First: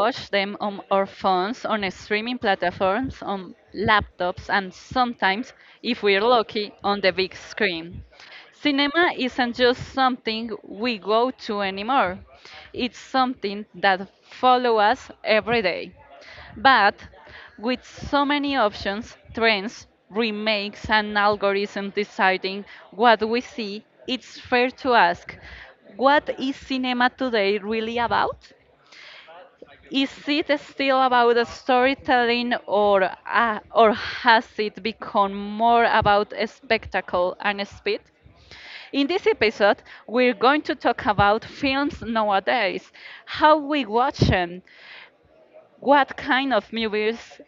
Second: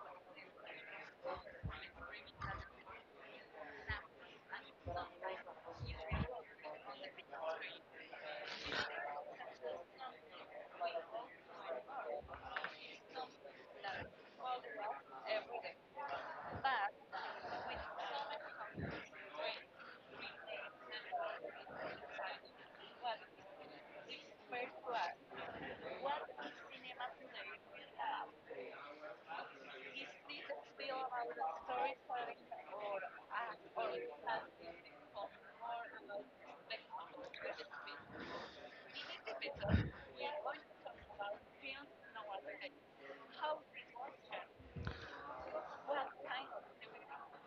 watch them on our phones, on streaming platforms, on laptops, and sometimes, if we're lucky, on the big screen. Cinema isn't just something we go to anymore. It's something that follows us every day. But with so many options, trends, remakes, and algorithms deciding what we see, it's fair to ask what is cinema today really about? Is it still about the storytelling, or has it become more about a spectacle and speed? In this episode, we're going to talk about films nowadays, how we watch them, what kind of movies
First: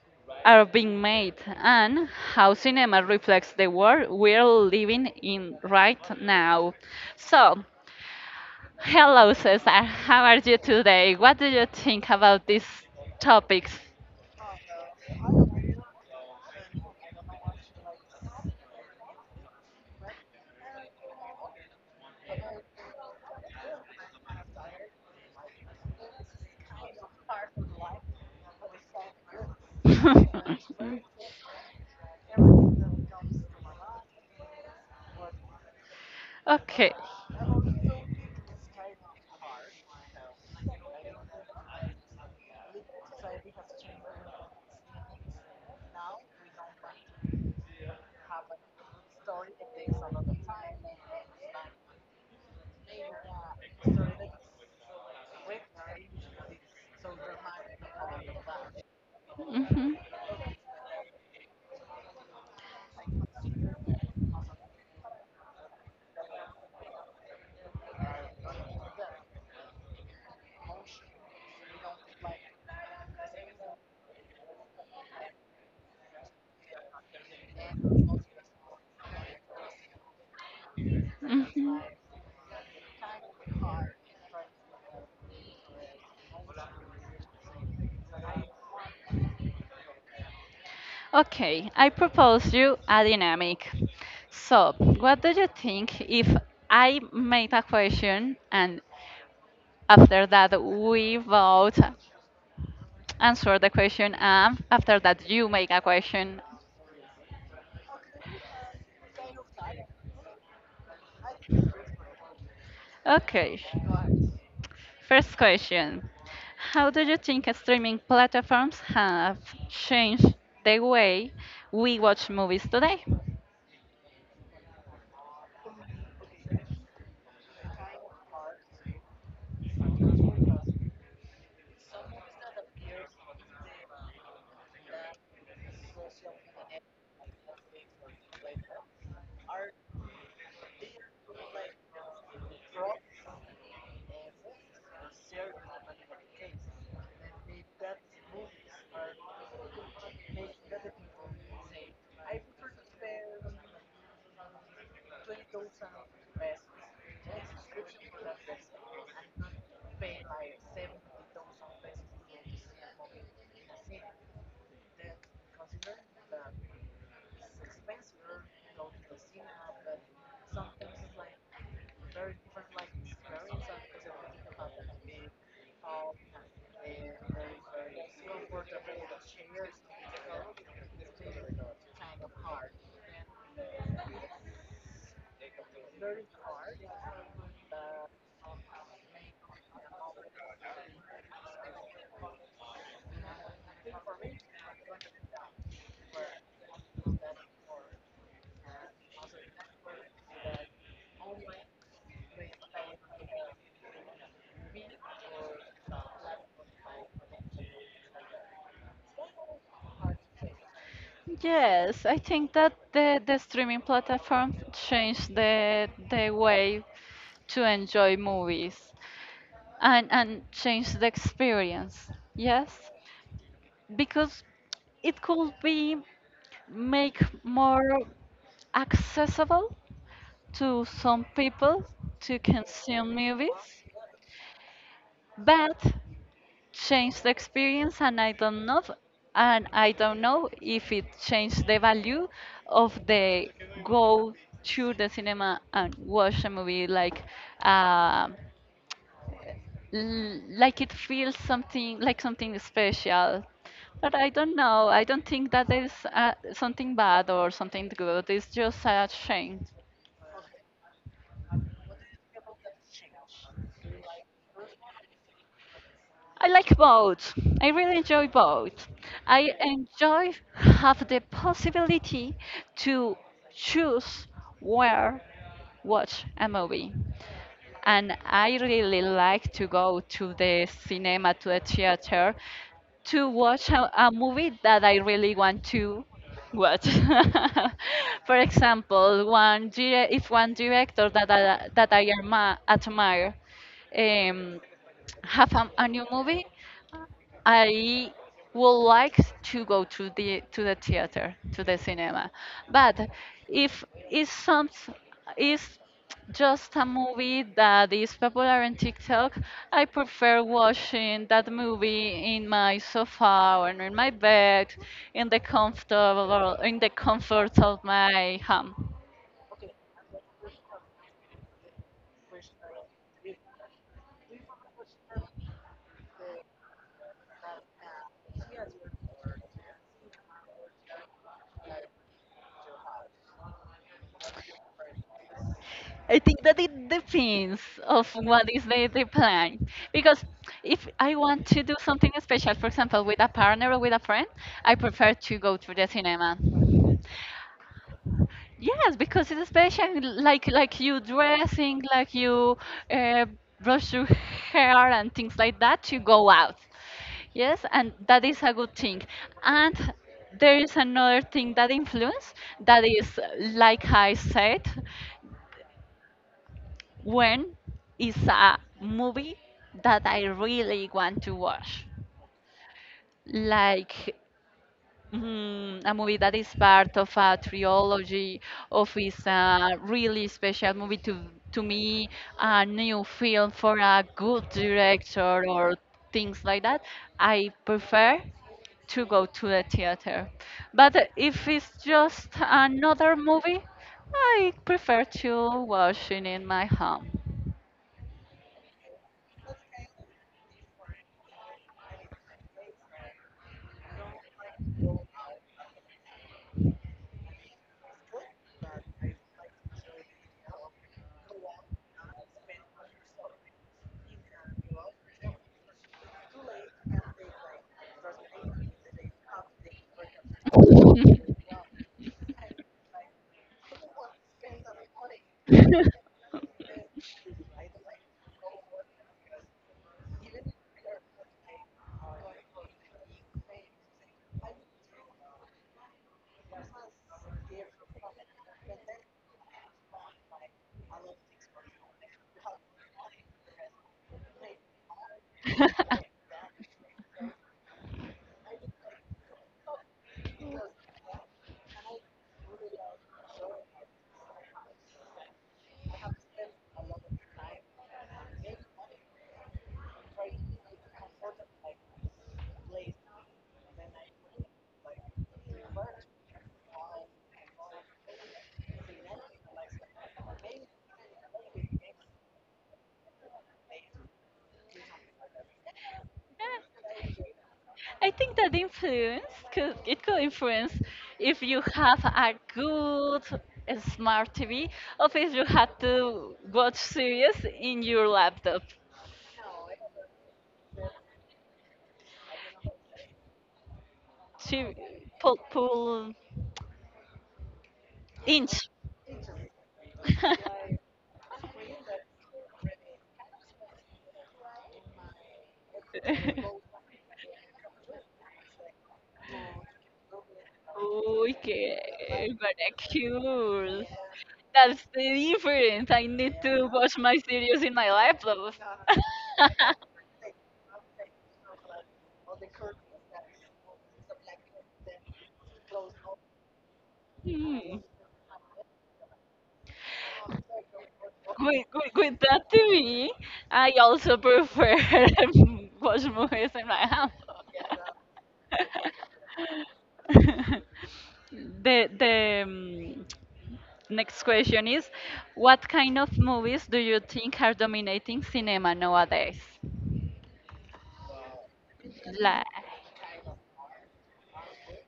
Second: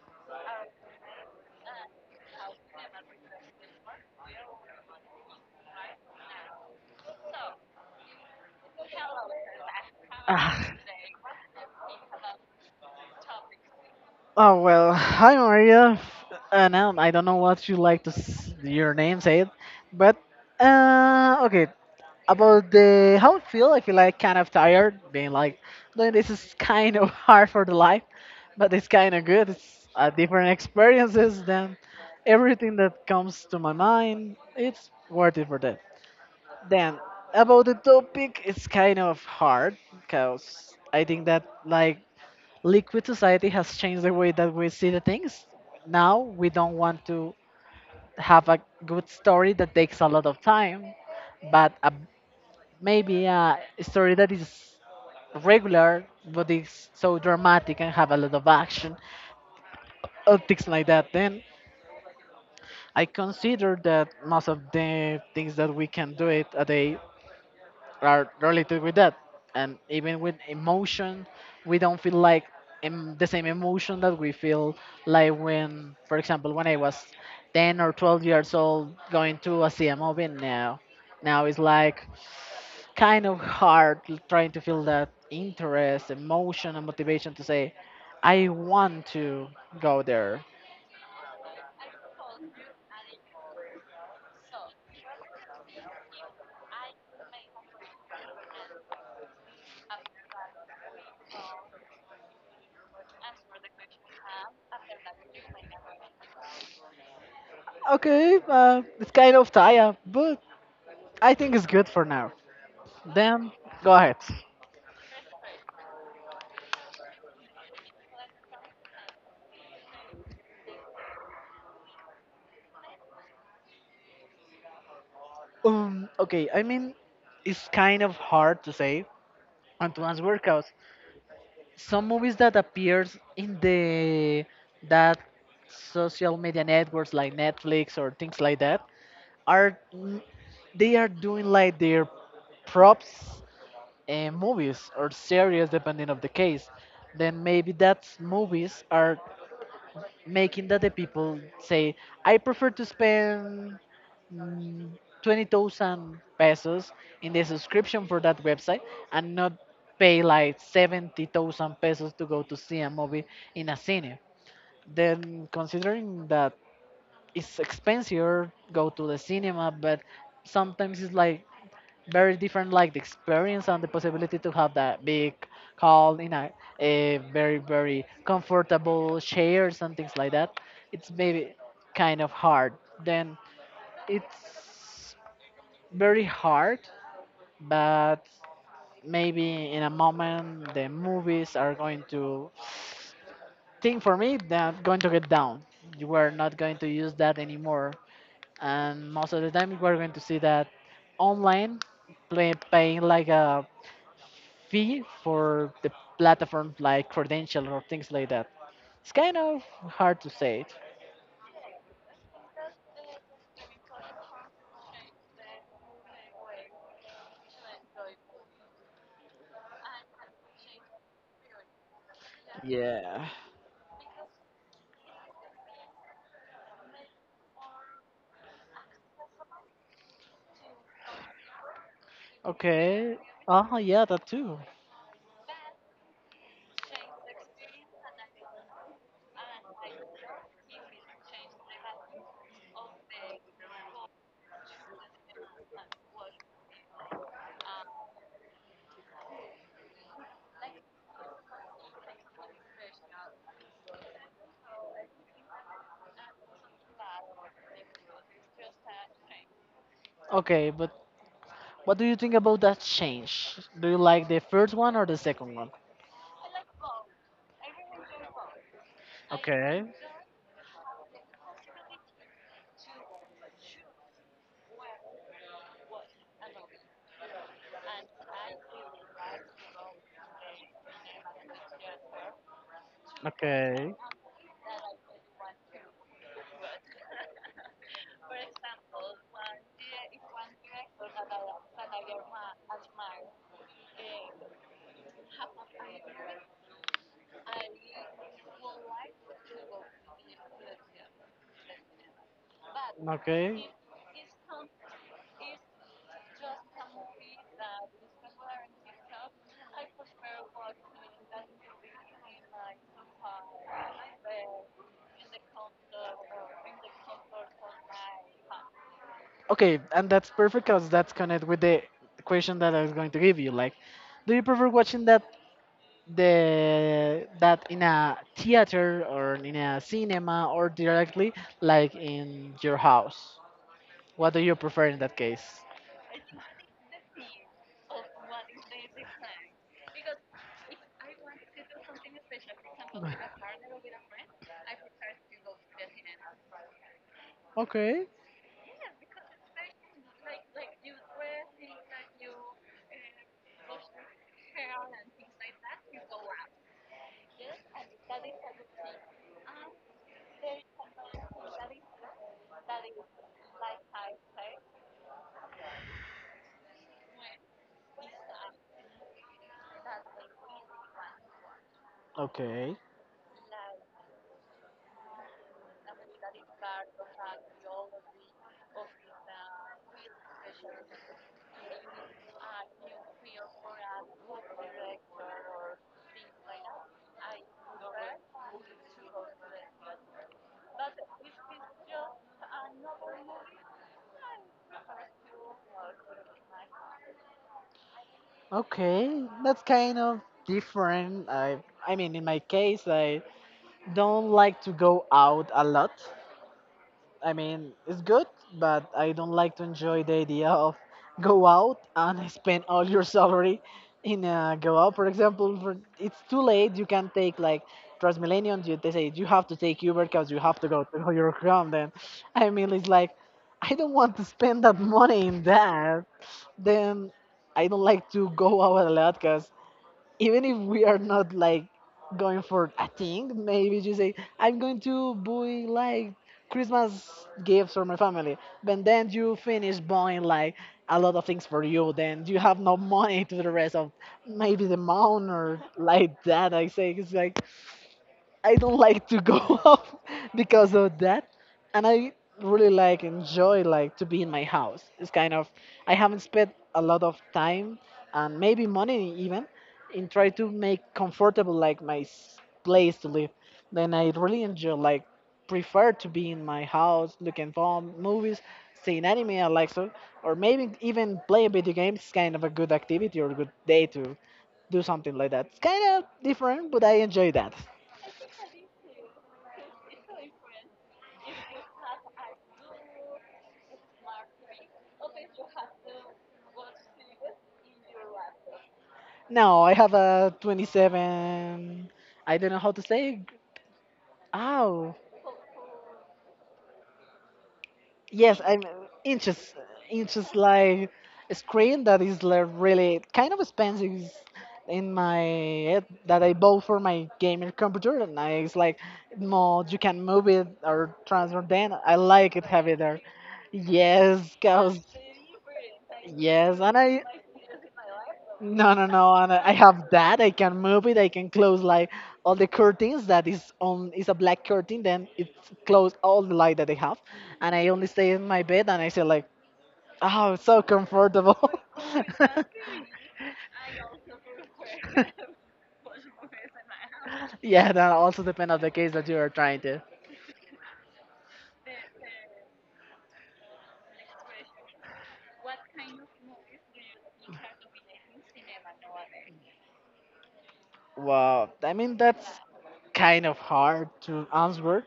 are being made and how cinema reflects the world we're living in right now. So, hello, Cesar. How are you Ah, today? What do you think about these topics? oh well, hi Maria, and I don't know what you like to your name said, but okay. About the how I feel like kind of tired, being like, "No, this is kind of hard for the life, but it's kind of good. It's different experiences than everything that comes to my mind. It's worth it for that. Okay. Then about the topic, it's kind of hard because I think that like liquid society has changed the way that we see the things. Now we don't want to have a good story that takes a lot of time, but a, maybe a story that is regular but is so dramatic and have a lot of action Mhm. or things like that. Then I consider that most of the things that we can do it a day are related with that. And even with emotion, we don't feel like the same emotion that we feel like when, for example, when I was 10 or 12 years old going to a CMO now. Now it's Mhm. like kind of hard trying to feel that interest, emotion, and motivation to say, I want to go there. Okay, I propose you a dynamic. So, what do you think if I make a question and after that we both answer the question and after that you make a question? Okay, it's kind of tired, but I think it's good for now. Then Okay, go ahead. first question. How do you think streaming platforms have changed the way we watch movies today? Okay, I mean, it's kind of hard to say. And to Antoine's workouts. Some movies that appears in the that social media networks like Netflix or things like that are they are doing like their props, movies or series depending of the case. Then maybe that's movies are making that the people say I prefer to spend, mm, 20,000 pesos in the subscription for that website and not pay like 70,000 pesos to go to see a movie in a cine. Then, considering that it's expensive go to the cinema, but sometimes it's like very different, like the experience and the possibility to have that big call in a very, very comfortable chairs and things like that. It's maybe kind of hard. Then it's very hard, but maybe in a moment the movies are going to think for me they're going to get down. You are not going to use that anymore, and most of the time we're going to see that online, paying like a fee for the platform, like credential or things like that. It's kind of hard to say it. Yes, I think that the streaming platform changed the way to enjoy movies and change the experience. Yes, Yeah. because it could be make more accessible to some people to consume Okay. movies, Oh yeah, that too. but changed the experience. And I don't know if it changed the value of the go to the cinema and watch a movie, uh, like it feels something like something special. But I don't know, I don't think that is something bad or something good, it's just a shame. Okay, but what do you think about that change? Do you like the first one or the second one? I like both. I really enjoy both. I Okay, enjoy have the possibility to choose where watch a movie. And I really like to go to the cinema, to the theater, to watch a, okay, a movie that I really want to watch. For example, if one director that I admire um, have a new movie, I would like to go to the theater, to the cinema. But okay. if it's some is just a movie that is popular on TikTok, I prefer watching that movie in my sofa or in my bed, in the comfort of my home. Okay, and that's perfect because that's connected with the question that I was going to give you. Like, do you prefer watching that the that in a theater or in a cinema or directly like in your house? What do you prefer in that case? I think that it depends of what is the plan. Because if I want to do something special, for example, with a partner or with a friend, I prefer to go to the cinema. Okay. Yes, because it's special, like you dressing, like you uh, brush your hair and things like that to go out. Yes, and that is a good thing. And there is another thing that influence that is, like I said. When it's a movie that I really want to watch. Okay, Like a movie that is part of a trilogy, of is a really special movie to me, a new film for a good director or things like that. I prefer to go to the theater. But if it's just another movie, I prefer to watch it in my home. okay, that's kind of different. I mean, in my case, I don't like to go out a lot. I mean, it's good, but I don't like to enjoy the idea of go out and spend all your salary in, go out. For example, it's too late. You can take like Transmillennium. They say you have to take Uber because you have to go to your home. Then, I mean, it's like I don't want to spend that money in that. Then I don't like to go out a lot because even if we are not like going for a thing, maybe you say, I'm going to buy like Christmas gifts for my family. But then you finish buying like a lot of things for you, then you have no money to the rest of maybe the month or like that. I say it's like I don't like to go out because of that, and I really like enjoy like to be in my house. It's kind of I haven't spent a lot of time and maybe money even in try to make comfortable like my place to live. Then I really enjoy like prefer to be in my house looking for movies, seeing anime I like so, or maybe even playing video games. Is kind of a good activity or a good day to do something like that. It's kind of different, but I enjoy that. I think that influence cause it could influence if you have a good smart TV, or if you had to watch series in your laptop. No, I have a 27. I don't know how to say. She Oh, pull yes, I'm inch. inches, inches like a screen that is like really kind of expensive in my head that I bought for my gamer computer, and it's like more you can move it or transfer. Then Okay, I like it but heavy there. excuse. Yes, cause That's the difference. I need yes, to and watch I. my series in my laptop. No, no, no. And I have that. I can move it. I can close like all the curtains that is on is a black curtain. Then it close all the light that I have, and I Hmm. only stay in my bed and I say like, oh, it's so comfortable. With that TV, I also prefer watch movies in my house. Yeah, that also depends on the case that you are trying to. The next question is, what kind of movies do you think are dominating cinema nowadays? Wow, I mean that's Like. kind of hard to answer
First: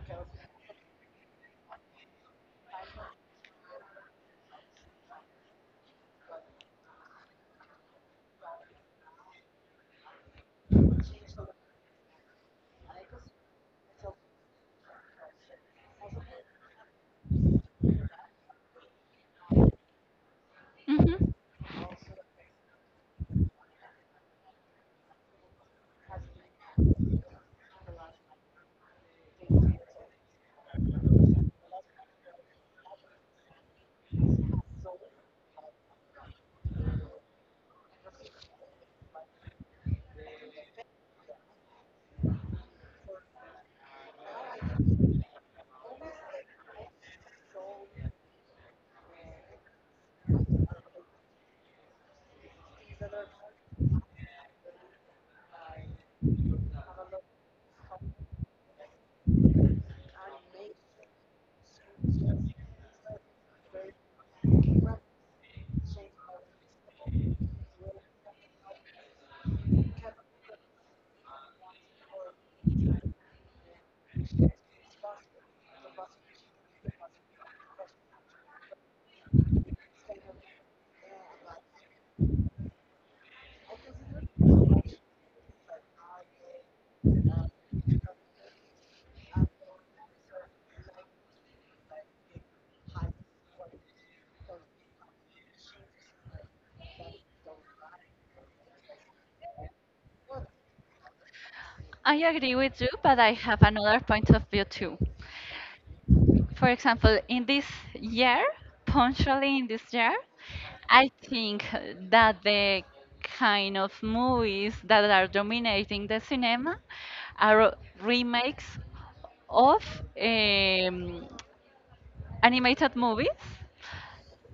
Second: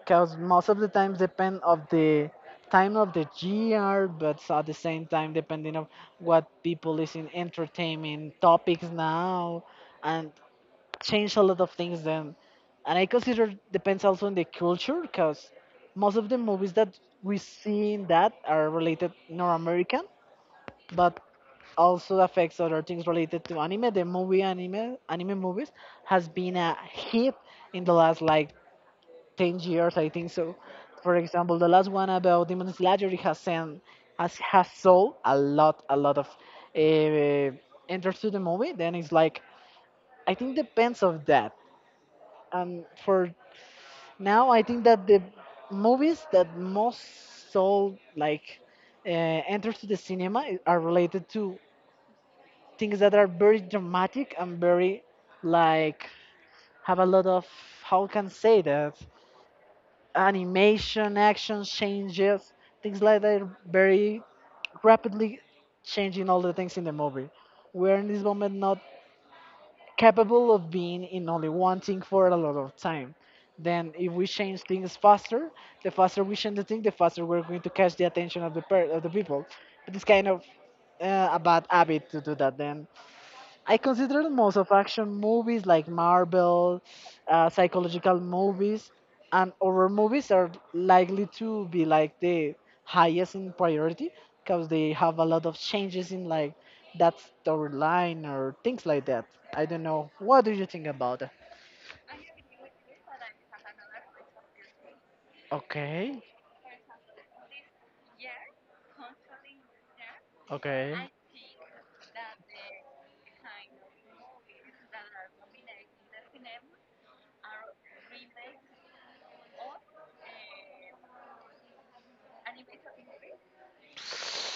because most of the times depend of the time of the year, but at the same time depending of what people is in entertainment topics now and change a lot of things then. And I consider depends also on the culture because most of the movies that we see in that are related North American but Mhm. also affects other things related to anime. The movie anime movies has been a hit in the last like 10 years, I think so. For example, the last one about Demon Slayer it has sent has sold a lot of, uh, enters to the movie. Then it's like I think depends of that. And for now, I think that the movies that most sold like, uh, enters to the cinema are related to things that are very dramatic and very like have a lot of how can say that animation action changes, things like that are very rapidly changing all the things in the movie. We're in this moment not capable of being in only one thing for a lot of time, then if we change things faster, the faster we change the thing the faster we're going to catch the attention of the of the people, but it's kind of, a bad habit to do that. Then I consider most of action movies like Marvel, psychological movies, and horror movies are likely to be like the highest in priority because they have a lot of changes in like that storyline or things like that. I don't know. What do you think about that? I agree with you, but I have another point of view too. Okay, For example, in this year, punctually in this year, okay. I think that the kind of movies that are dominating the cinema are remakes of um, animated movies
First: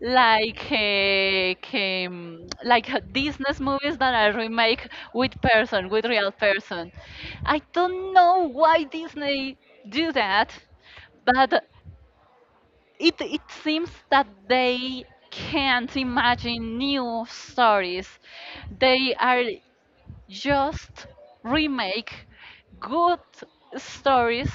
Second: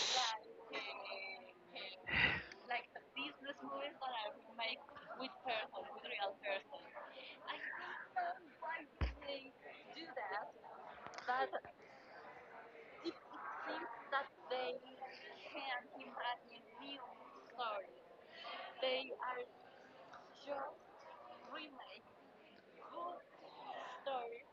like Disney movies that are remake with person, with real person. I don't know why Disney do that, but it seems that they can't imagine new stories. They are just remake good stories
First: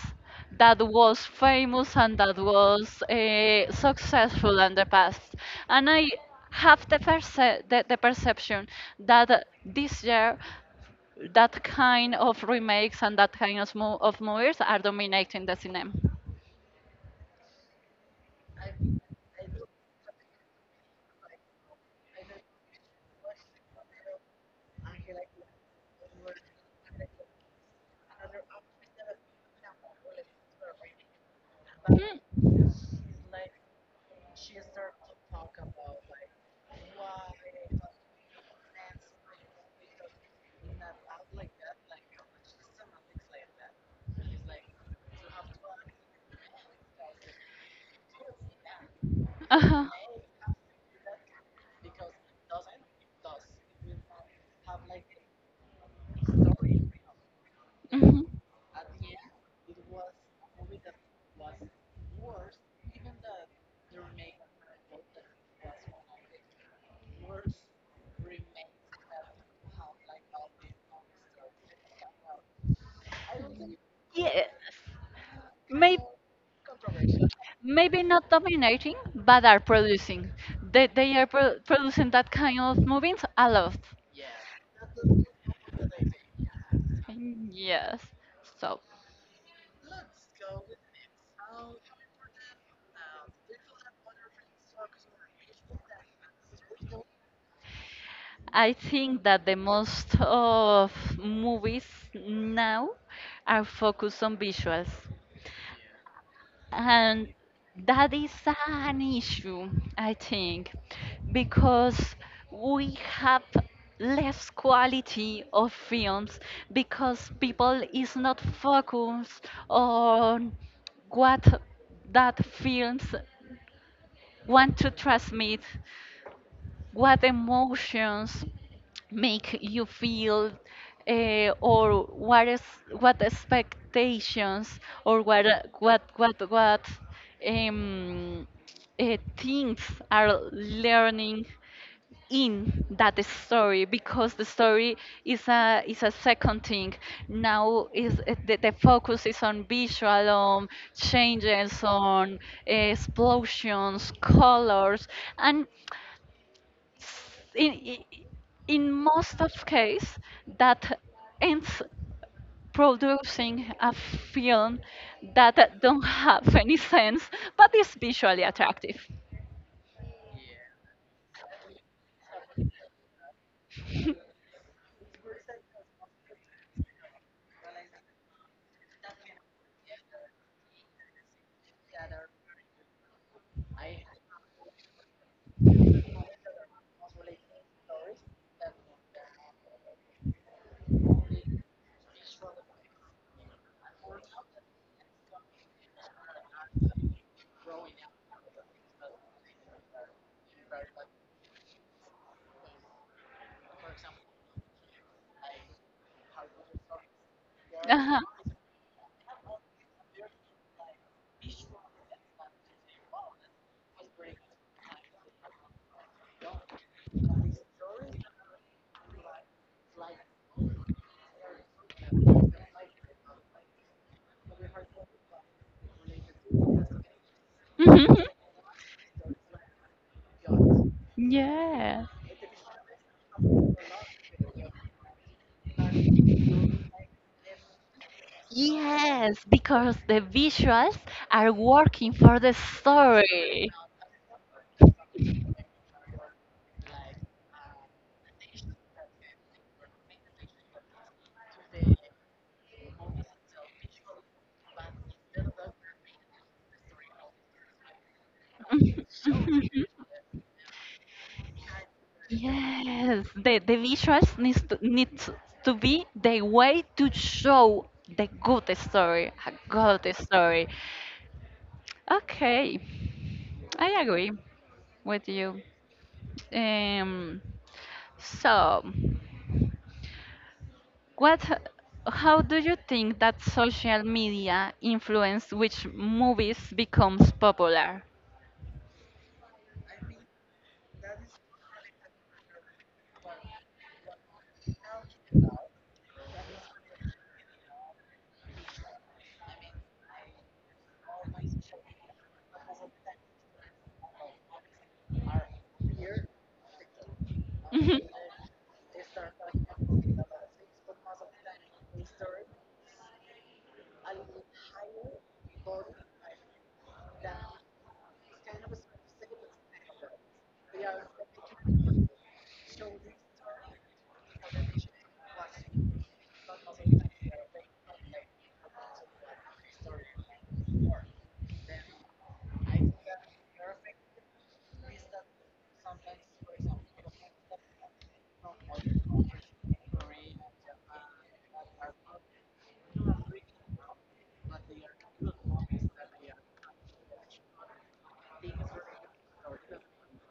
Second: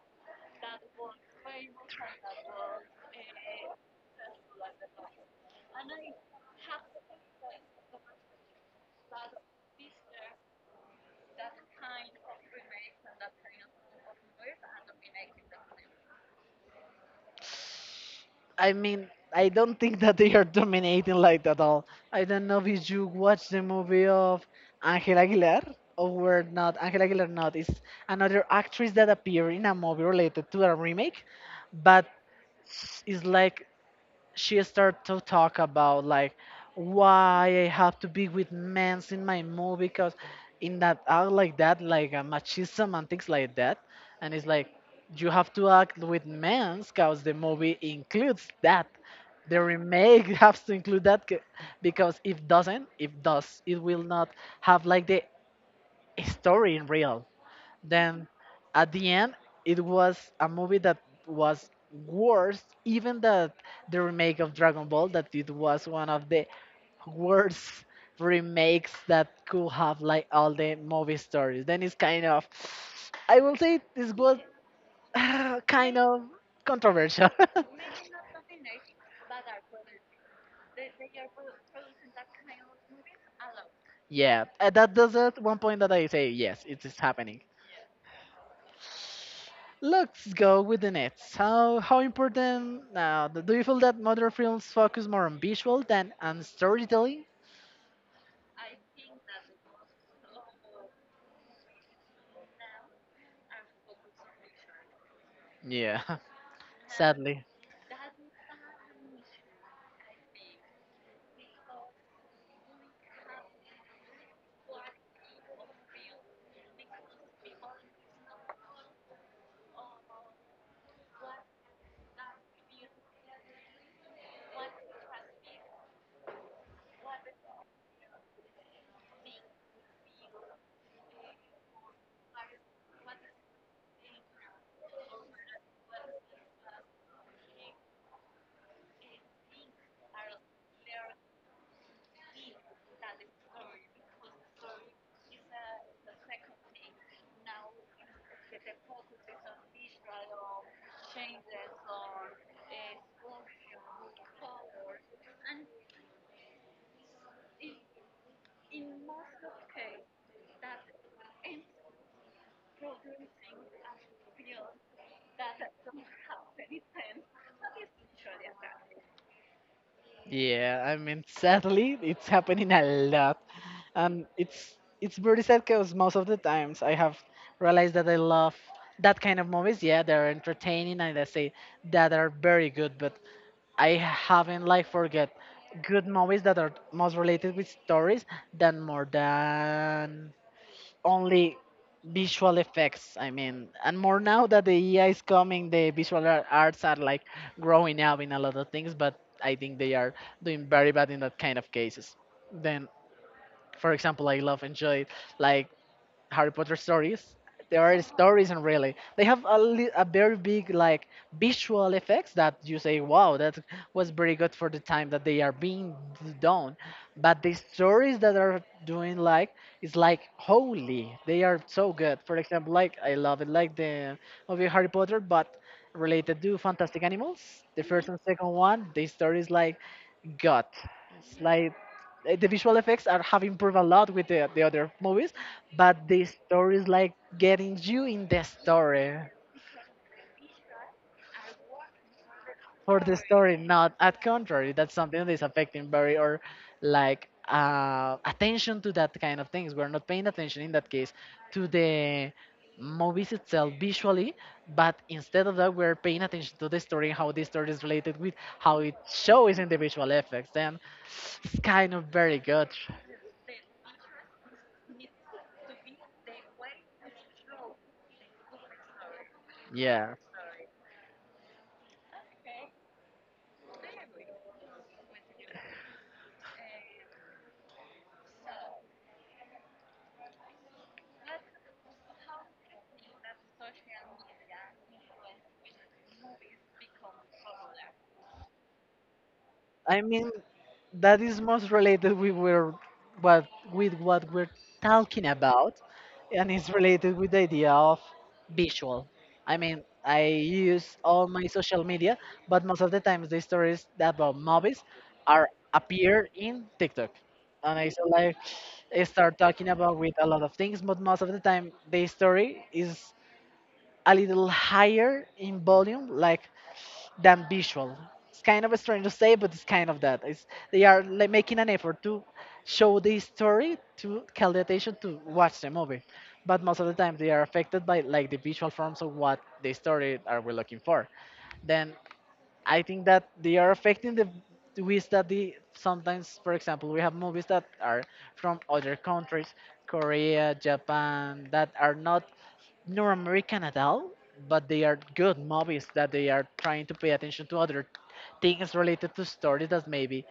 that was famous and that was successful in the past. And I have the perception that this year that kind of remakes and that kind of movies are dominating the cinema. I mean, I don't think that they are dominating like that at all. I don't know if you watch the movie of Angela Aguilar or were not. Angela Aguilar not is another actress that appeared in a movie related to a remake, but Hmm. it's like she started to talk about like why I have to be with men in my movie because in that act like that like, machism and things like that, and it's like you have to act with men because the movie includes that, the Uh-huh. remake has to include that because if does it will not have like the story in real, Mhm. then at the end, it was a movie that was worse even that the remake of Dragon Ball that it was one of the worst remakes that could have like all the movie stories. Then it's kind of I will say this was Yeah, kind may, of controversial. maybe not dominating, but are producing. They are producing that kind of movies a lot. Yeah, that does it. One point that I say yes, it is happening. Yes. So, Let's go with the nets. How important? Now, do you feel that modern films focus more on visual than on storytelling? I think that the most of movies now are focused on visuals, Yeah, and sadly. that is an issue, I think, because we have less quality of films because people is not focused on what that films want to transmit, what emotions make you feel or what expectations or what um, things are learning in that story because the story is a second thing now is the focus is on visual on changes on explosions colors and in i- in most of case that ends producing a film that don't have any sense but is visually attractive. Yeah, I mean, sadly, it's happening a lot, and it's very sad because most of the times I have realized that I love that kind of movies. Yeah, they're entertaining and I say that are very good, but I haven't like forget good movies that are most related with stories than more than only visual effects. I mean, and more now that the AI is coming the visual arts are like growing up in a lot of things, but I think they are doing very bad in that kind of cases. Then for example I love enjoy like Harry Potter stories. There are Uh-huh. stories, and really, they have a very big like visual effects that you say, "Wow, that was very good for the time that they are being done." But the stories that are doing like is like holy. They are so good. For example, like I love it, like the movie Harry Potter, but related to Fantastic Animals. The first and Mhm. second one, the story is like God. It's like Yeah. The visual effects are have improved a lot with the other movies, but the story is like getting you in the story Yes, because the visuals are working for the for the story, story. not at contrary. That's something that is affecting very or like attention to that kind of things. We're not paying attention in that case to the movies itself visually, but instead of that, we're paying attention to the story how the story is related with how it shows in the visual effects. Then it's kind of very good. Yes, the visuals needs to be the way to show the good story, a Yeah. good story. Okay, I agree with you. Um, so, what? How do you think that social media influenced which movies becomes popular? I mean, that is most related with where, what with what we're talking about, and it's related with the idea of visual. I mean, I use all my social media, but most of the times the stories that about movies are appear in TikTok, and I so like I start talking about with a lot of things, but most of the time the Mhm. story is a little higher in volume, like than visual. It's kind of strange to say, but it's kind of that. It's, they are like making an effort to show the story to call the attention to watch the movie, but most of the time they are affected by like the visual forms of what the story are we looking for. Then I think that they are affecting the ways that they sometimes, for example, we have movies that are from other countries, Korea, Japan, that are not North American at all, but they are good movies that they are trying to pay attention to other things related to stories that maybe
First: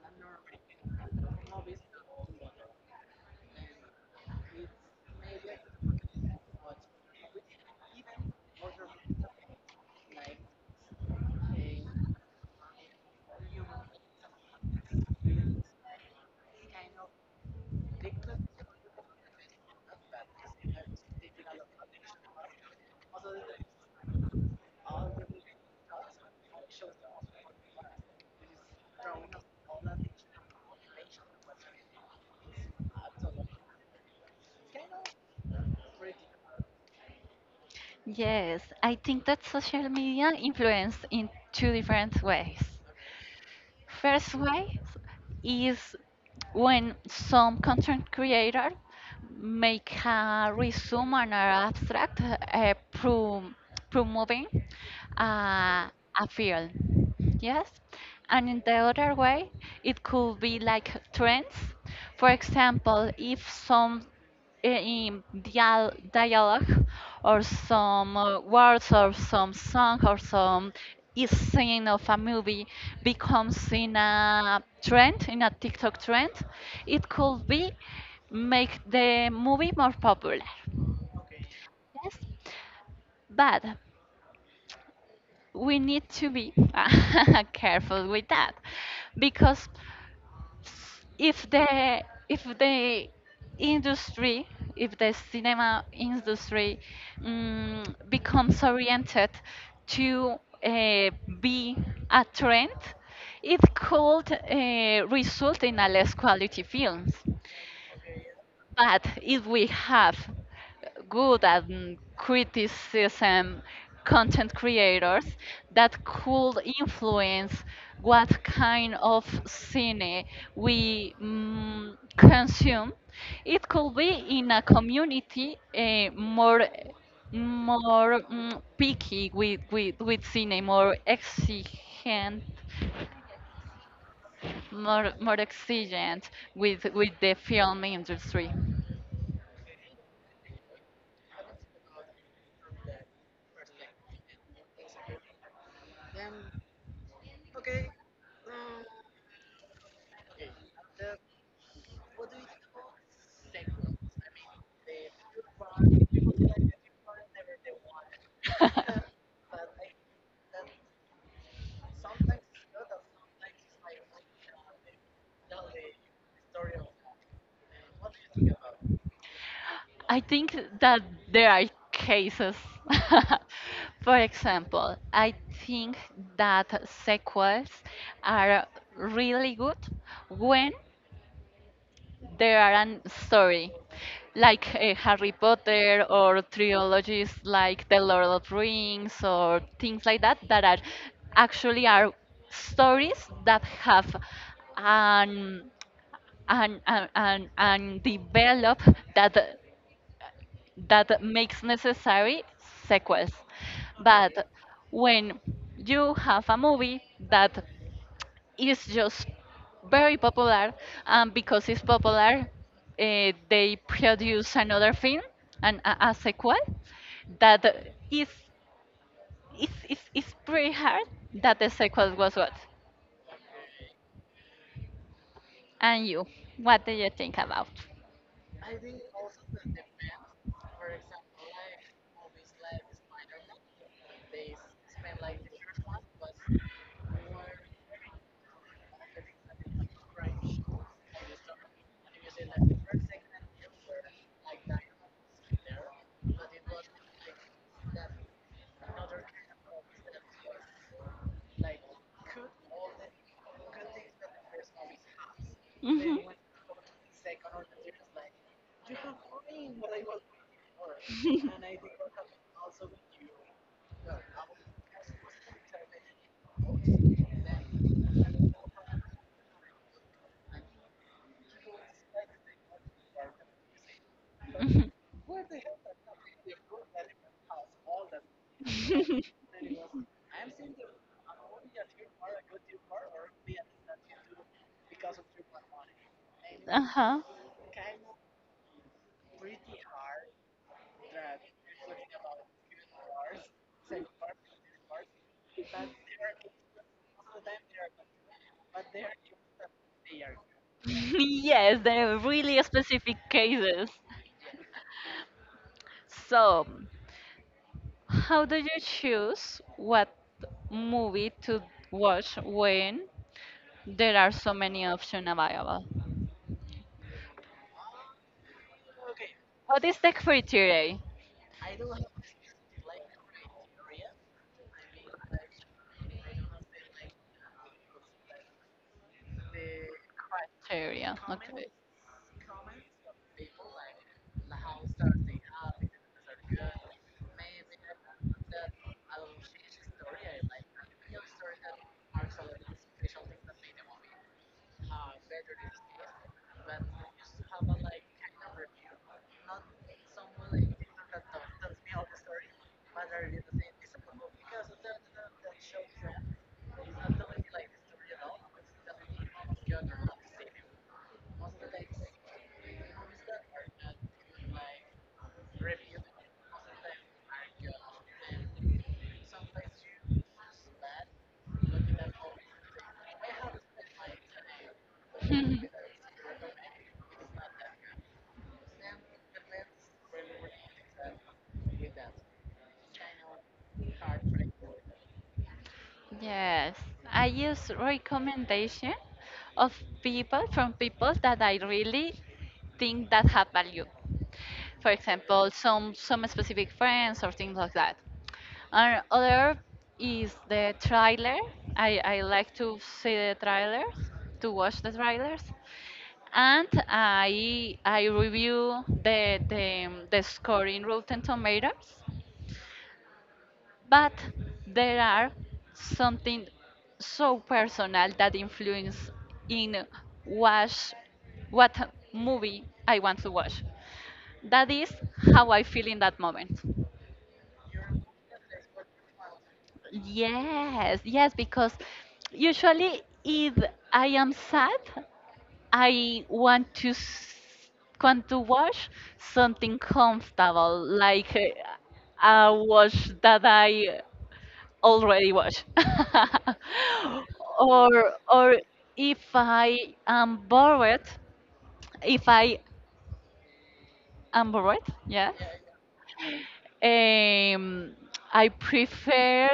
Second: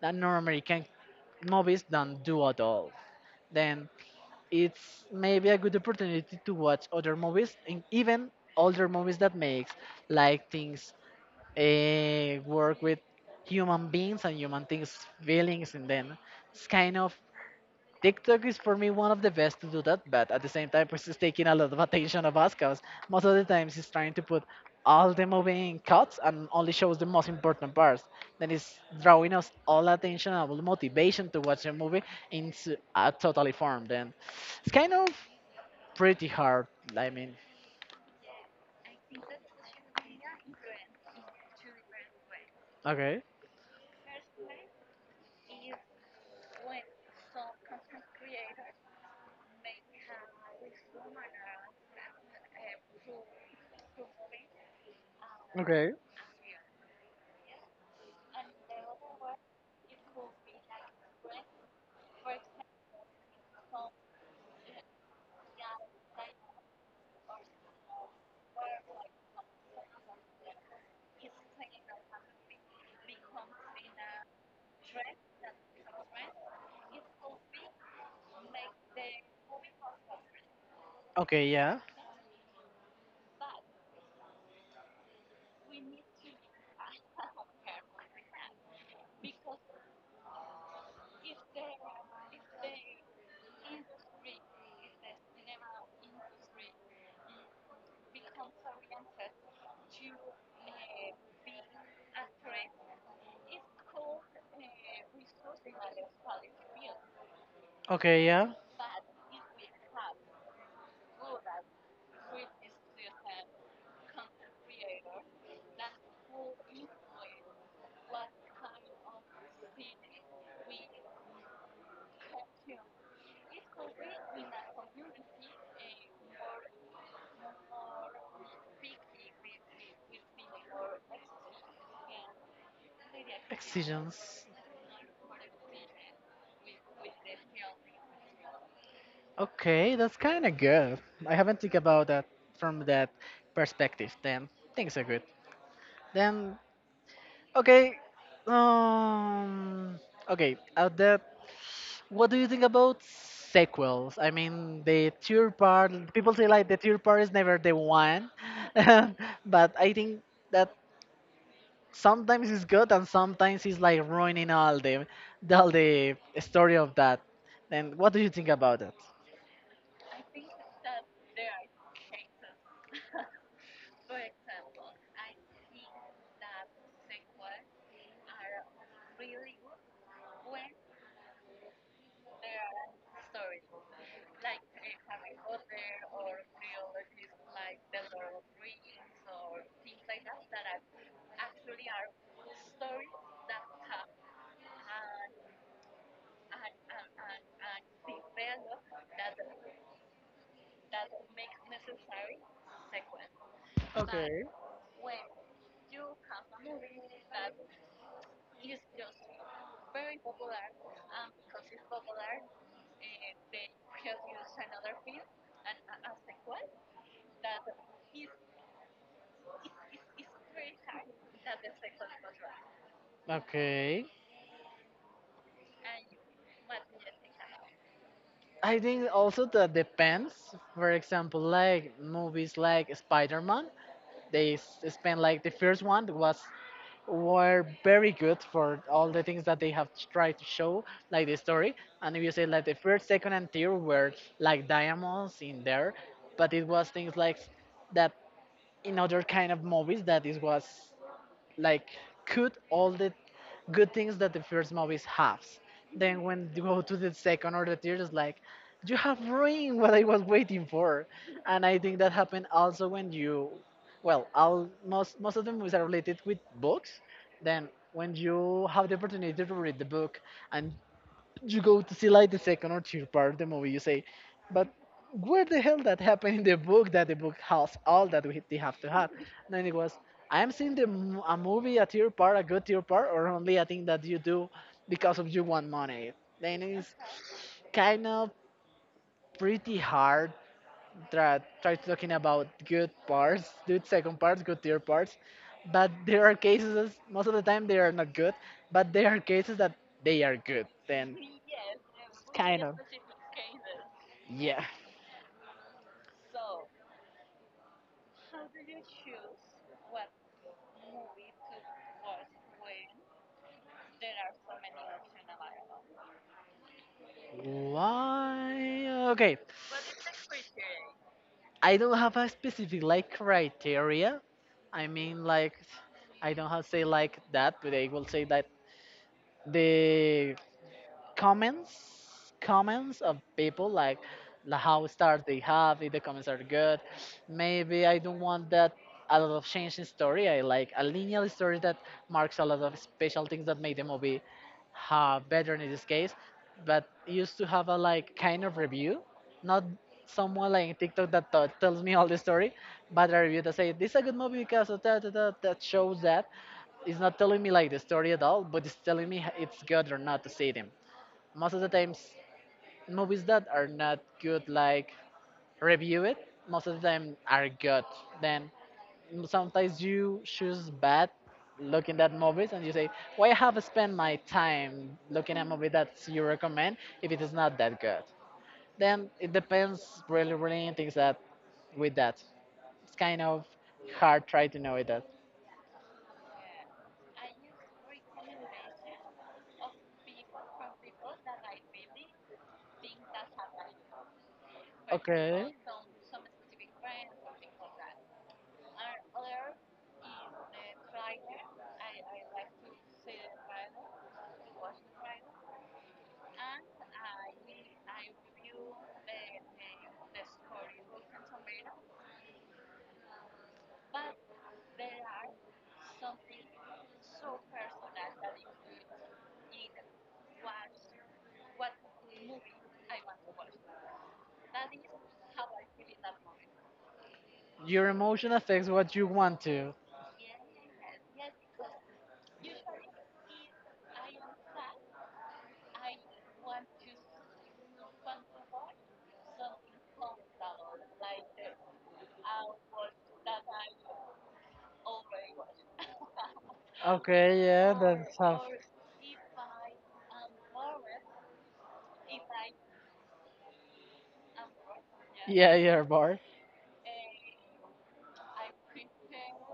that North American movies don't do at all. Then it's maybe a good opportunity to watch other movies and even older movies that makes like things work with human beings and human things feelings in them it's kind of TikTok is for me one of the best to do that, but at the same time, it's just taking a lot of attention of us because most of the times it's trying to put all the movie in cuts and only shows the most important parts. Then it's drawing us all attention and all motivation to watch the movie into a totally form. Then it's kind of pretty hard. I mean, Yes, I think that social media influenced in two different ways. okay. First way is when some content creator make a resume and an abstract promoting uh, Okay. a field. Yes. And in the other way, it could be like trends. For example, if some dialogue or some words or some song or some is scene of a movie becomes in a trend in a tiktok trend, it could be make the movie more popular, Okay, yeah. yes, but we need to be careful with that because if the if the industry if the cinema industry um, becomes oriented to uh, be a trend, it could result in a less quality films, Okay, yeah. but if we have good and criticism content creators that could influence what kind of cine we consume, it could be in a community more picky with cine, more exigent, Excisions. more exigent with the film industry. Okay, that's kind of good. I haven't think about that from that perspective. Then things are good. Then okay, um, okay. At that what do you think about sequels? I mean, the tour part, people say like the tour part is never the one, but I think that sometimes it's good and sometimes it's like ruining all the story of that. Then what do you think about that? I think that there are cases. For example, I think that sequels are really good when there are an story, like Harry Potter or trilogies like The Lord of Rings or things like that that are actually are stories that have an and develop that that makes necessary sequels but when you have a movie that is just very popular and because it's popular they produce another film and a sequel that is pretty hard that the sequel was what, Okay. and you what do you think about? I think also that depends. For example, like movies like Spider Man, they spend like the first one was were very good for all the things that they have tried to show, like the story. And if you say like the first, second, and third were like diamonds in there, but it was things like that in other kind of movies that it was like cut all the good things that the first movies has. Then when you go to the second or the third, it's like you have ruined what I was waiting for. And I think that happened also when you, well, all most of the movies are related with books. Then when you have the opportunity to read the book and you go to see like the second or third part of the movie, you say, I but was not. where the hell that happened in the book that the book has all that we they have to have? And then it was, I am seeing the a movie a third part, a good third part, or only a thing that you do because of you want money. Then Uh it's huh. kind of pretty hard try talking about good parts, good second parts, good third parts. But there are cases most of the time they are not good, but there are cases that they are good. Then Yes, they're really specific cases. yeah. So, how do you choose what movie to watch when there are so many options available? Why? Okay. What is the criteria? I don't have a specific like criteria. I mean, like, I don't have say like that, but I will say that the Criteria. Okay. comments comments of people like how stars they have if the comments are good maybe I don't want that a lot of change in story I like a linear story that marks a lot of special things that made the movie better in this case but it used to have a like kind of review not someone like TikTok that tells me all the story but a review that say this is a good movie because of that that shows that it's not telling me like the story at all, but it's telling me it's good or not to see them most of the times movies that are not good like review it most of the time are good then sometimes you choose bad looking at movies and you say why have I spent my time looking at a movie that you recommend if it is not that good then it depends really on things that with that it's kind of hard try to know it that Yes, I use recommendation of people from people that I really think that have value. For okay. example, some specific friends or things like that. And other is the trailer. I like to see the trailers, to watch the trailers. And I review the score in Rotten Tomatoes, but there are something so personal that influence in watch what movie I want to watch. That is how I feel in that moment. Your emotion affects what you want to. Yes, yes, because usually if I am sad, I want to want to watch something comfortable, like a watch that I already watch, Okay, yeah, or that's how. or if I am bored, if I am bored, yeah. Yeah, yeah, bar. Um, I prefer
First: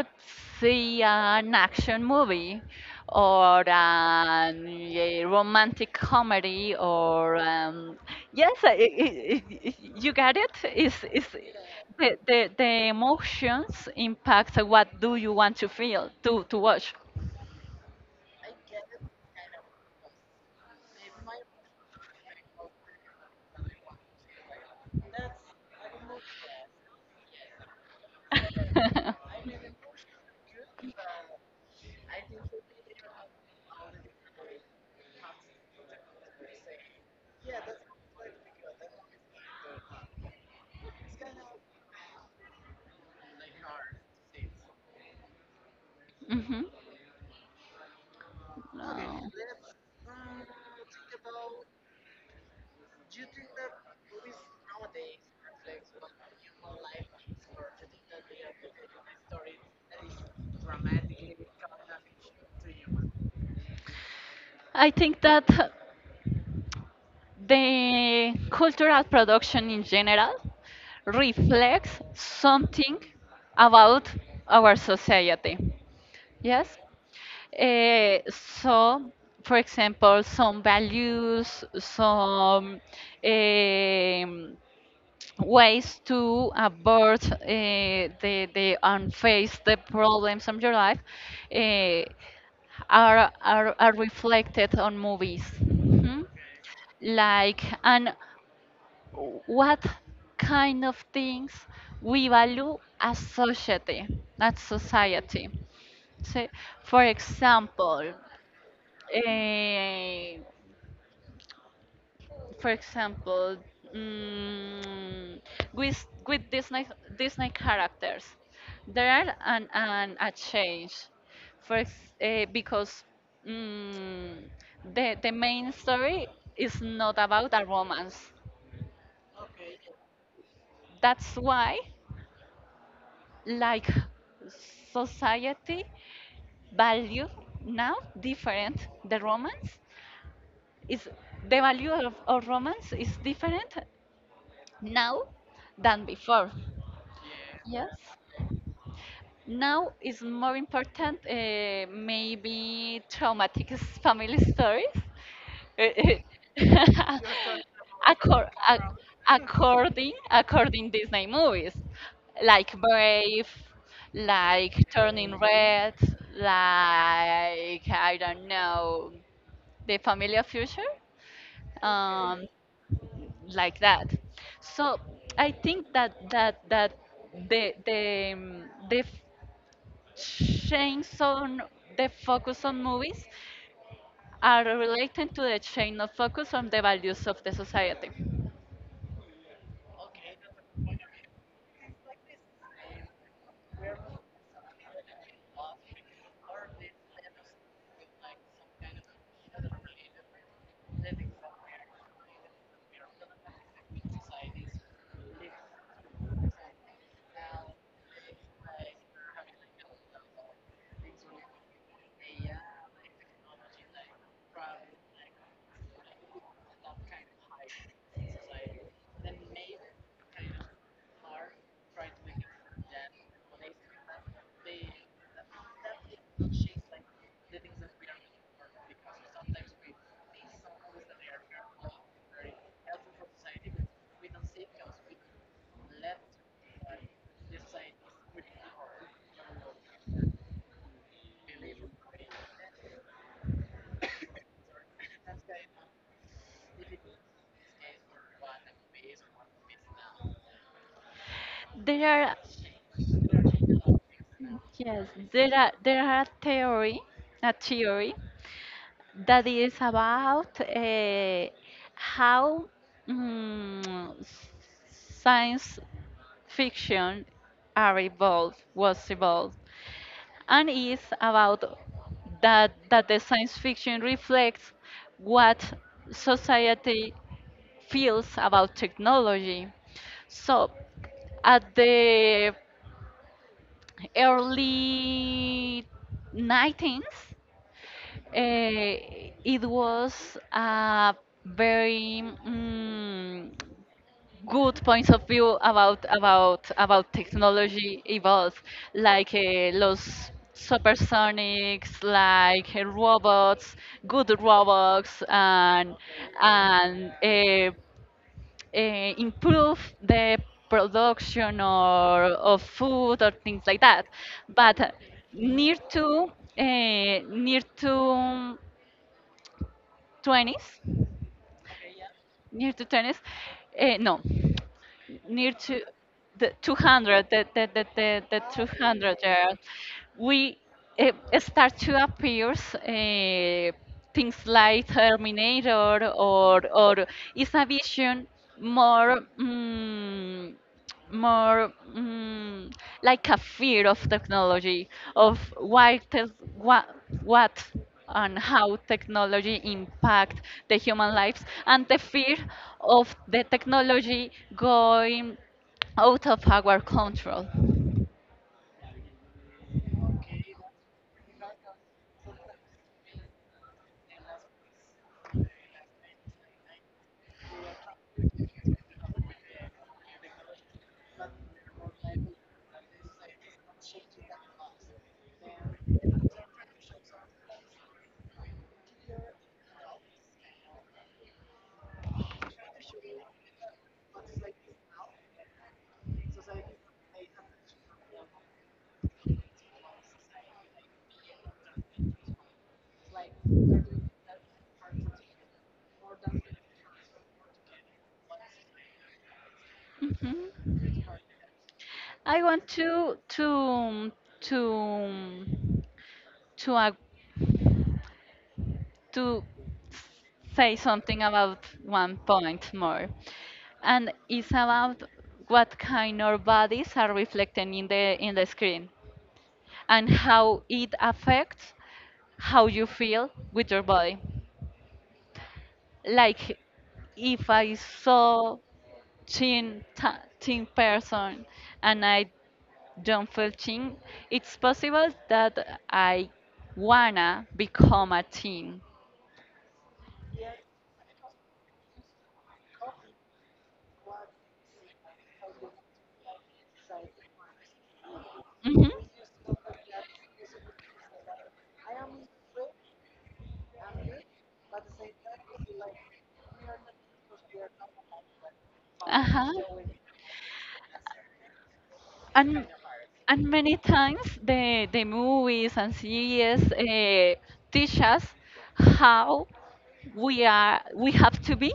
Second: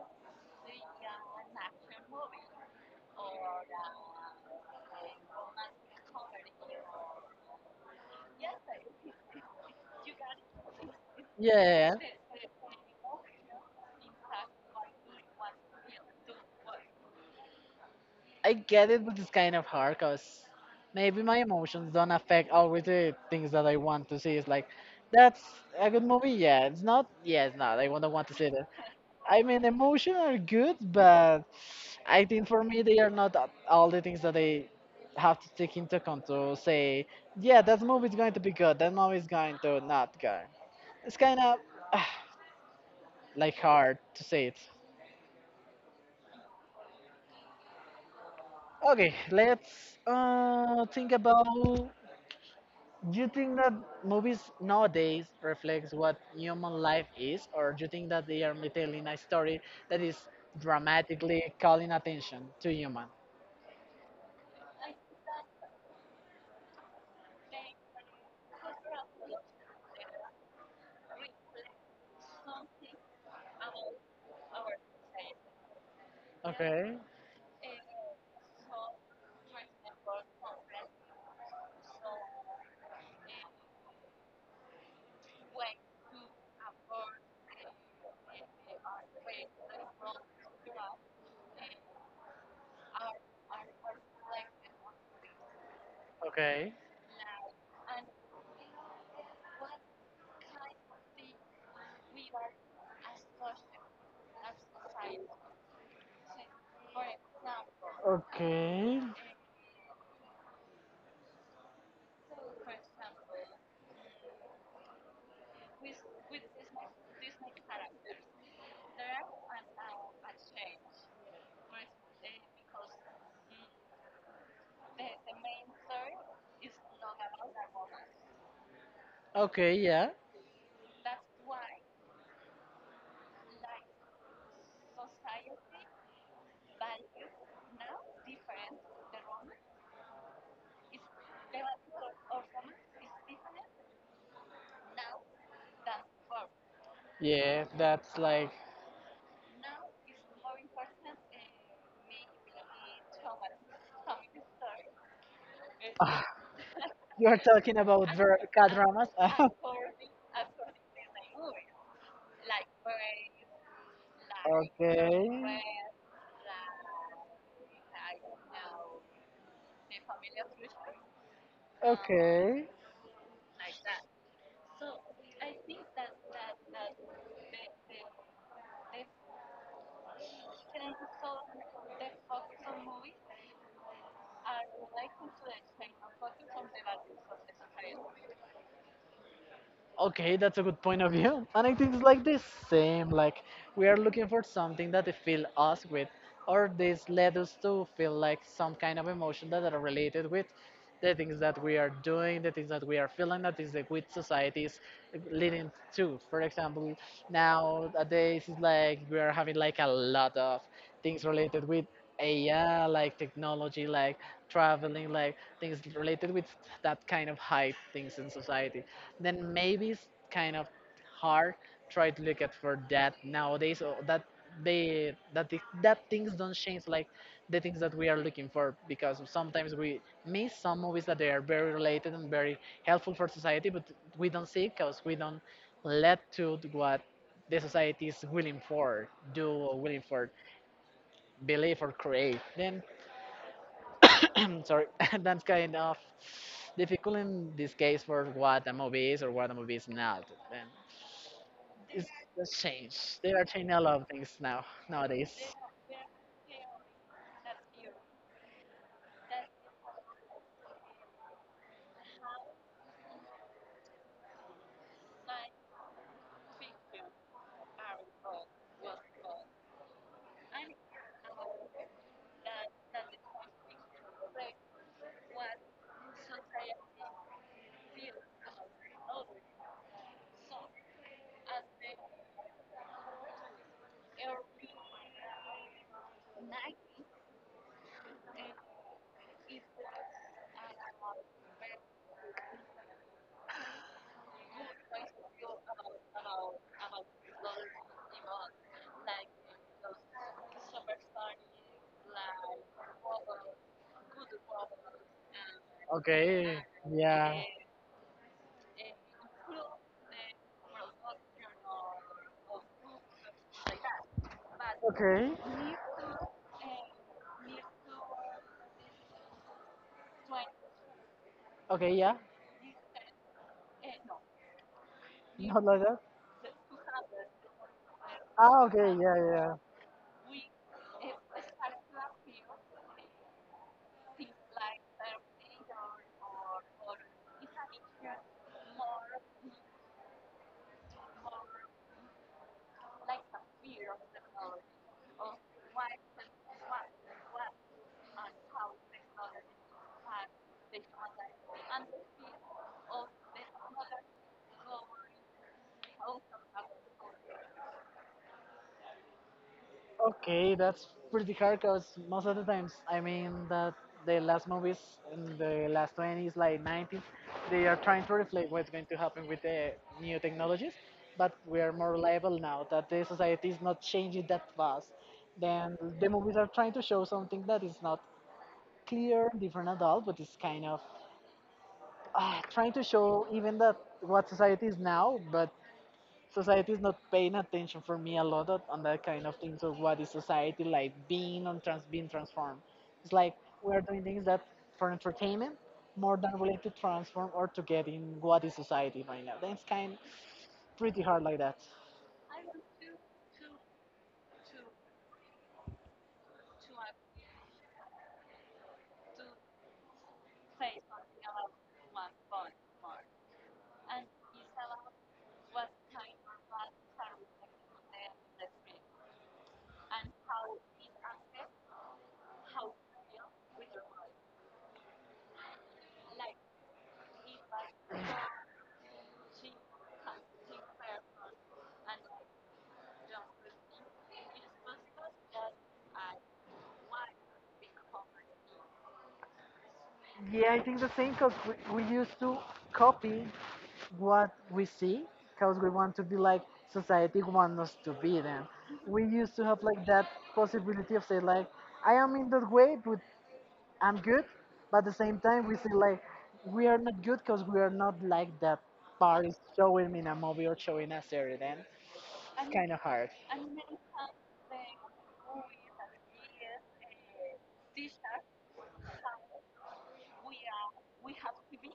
see an action movie or a romantic comedy or yes, you got it. Is Yeah, the emotions impact what do you want to feel to watch? I get it, but it's kind of hard because maybe my emotions don't affect always the things that I want to see. It's like, that's a good movie. Yeah, it's not. Yeah, it's not. I wouldn't want to see that. I mean, emotion are good, but I think for me they are not all the things that they have to take into account to say, yeah, that movie is going to be good, that movie is going to not go. It's kind of like hard to say it. Hmm. Okay, No. let's think about. Do you think that movies nowadays reflects what human life is, or do you think that they are telling a story that is dramatically calling attention to human? I think that the cultural production in general reflects something about our society. Yes? Okay. Eh, so, for example, some values, em, ways to abort the and face the problems of your life, uh, are reflected on movies. Mhm. Okay. Like and what kind of things we value as society as society so for example Okay. uh, for example, mm, with Disney characters, there are an a change, because mm, the main story is not about a romance. Okay. Yeah. That's why, like society, value now different. The romance is the value of romance is different now than before. Yeah. Yes. That's like Now is more important, maybe traumatic family stories. ah, you are talking about Accor- cat ac- dramas. according Disney movies, like Brave, like Turning Okay. Red, like I don't know, The Family of Future, Okay. Okay. like that. So I think that the the um, the change on the focus on movies are related to the change of focus on the values of the society. Okay, that's a good point of view. And I think it's like the same, like we are looking for something that they fill us with, or this led us to feel like some kind of emotion that are related with the things that we are doing, the things that we are feeling, that is like with society is like, leading to. For example, nowadays it's like we are having like a lot of things related with AI, like technology, like traveling, like things related with that kind of high things in society, then maybe it's kind of hard try to look at for that nowadays or that they that that things don't change like the things that we are looking for because sometimes we miss some movies that they are very related and very helpful for society but we don't see it because we don't let to what the society is willing for do or willing for believe or create then I'm sorry that's kind of difficult in this case for what a movie is or what a movie is not then There it's are just changed they are changing a lot of things now yes, nowadays. there are theory, a theory that is about how mm, science fiction are evolved was evolved and is about that that the science fiction reflects what society feels about technology. So at the early 19s, it was a very good points of view about technology evolve, like los supersonics, like robots, good robots, and Okay and yeah uh, improve the production or of food or things like that. But okay near to near to 20s, okay yeah near to 20s, no, near not like to that the 200, the ah okay 200 yeah there, yeah. we start to appear things like Terminator or is a vision more. mm more, like a fear of technology, of what and how technology impact the human lives, and the fear of the technology going out of our control. Okay, that's pretty hard because most of the times, I mean, that the last movies in the last 20s, like 90s, they are trying to reflect what's going to happen with the new technologies, but we are more reliable now that the society is not changing that fast. Then the movies are trying to show something that is not clear, different at all, but it's kind of trying to show even that what society is now, but society is not paying attention for me a lot on that kind of things of what is society like being on trans being transformed. It's like we are doing things that for entertainment more than related to transform or to get in what is society right now. That's kind Mhm. pretty hard like that. I want to to ag- to say something about one point more. And it's about what kind of bodies are reflected in the screen and how it affects how you feel with your body. Like if I saw thin person and I don't feel thin, it's possible that I wanna become a teen. Yeah, I think the same because we used to copy what we see because we want to be like society wants us to be then. We used to Mhm. have like that possibility of say like, I am in that way, but I'm good, but at the same time, we see like we are not good because we are not like that Uh part is huh. showing me in a movie or showing a series. Then it's and kind of hard. and many times the movies and series teach us how we have to be,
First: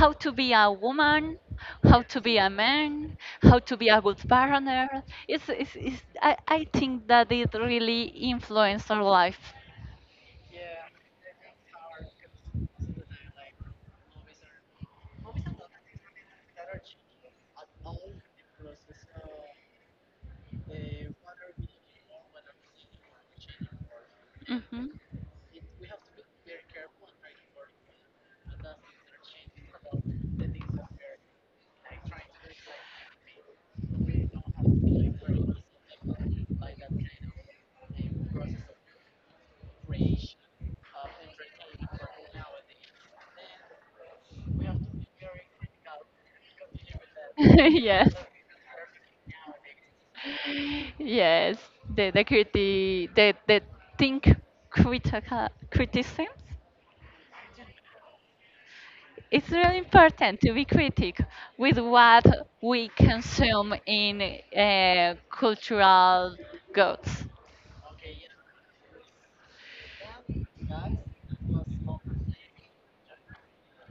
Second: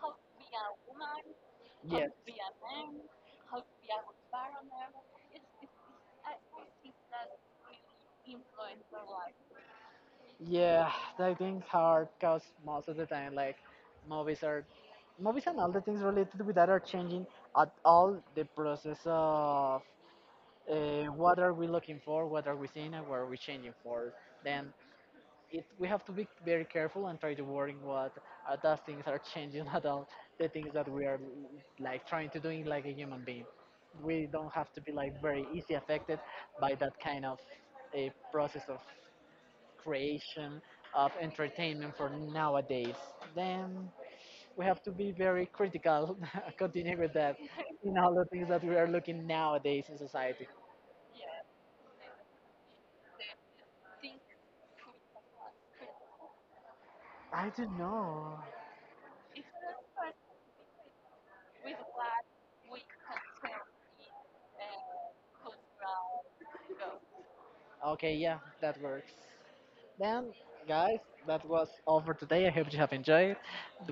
how to be a woman, how Yes. to be a man, how to be a good partner. I think that it really influenced our life. Yeah, that thing's hard because most of the time, like movies are, movies and all the things related with that are changing at all the process of what are we looking for, what are we seeing, and what are we changing for. Then Hmm. it we have to be very careful and try to work in what those things are changing at all the things that we are like trying to doing like a human being we don't have to be like very easy affected by that kind of a process of creation of entertainment for nowadays then we have to be very critical continue with that in all Yes. the things that we are looking nowadays in society Yes, the criti the think critical criticisms. I don't know It's really important to be critical with what we consume in cultural goods. okay yeah that works. Then, guys, that was all for today. I hope you have enjoyed.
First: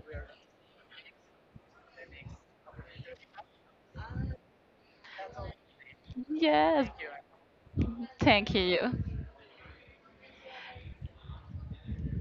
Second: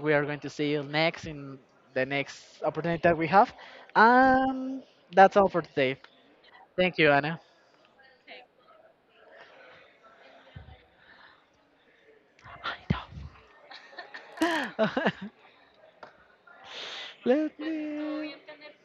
We are going to see you next in the next opportunity that we have. Um, that's all for today. Yes, Thank you, Anna. thank you. I know. Let me.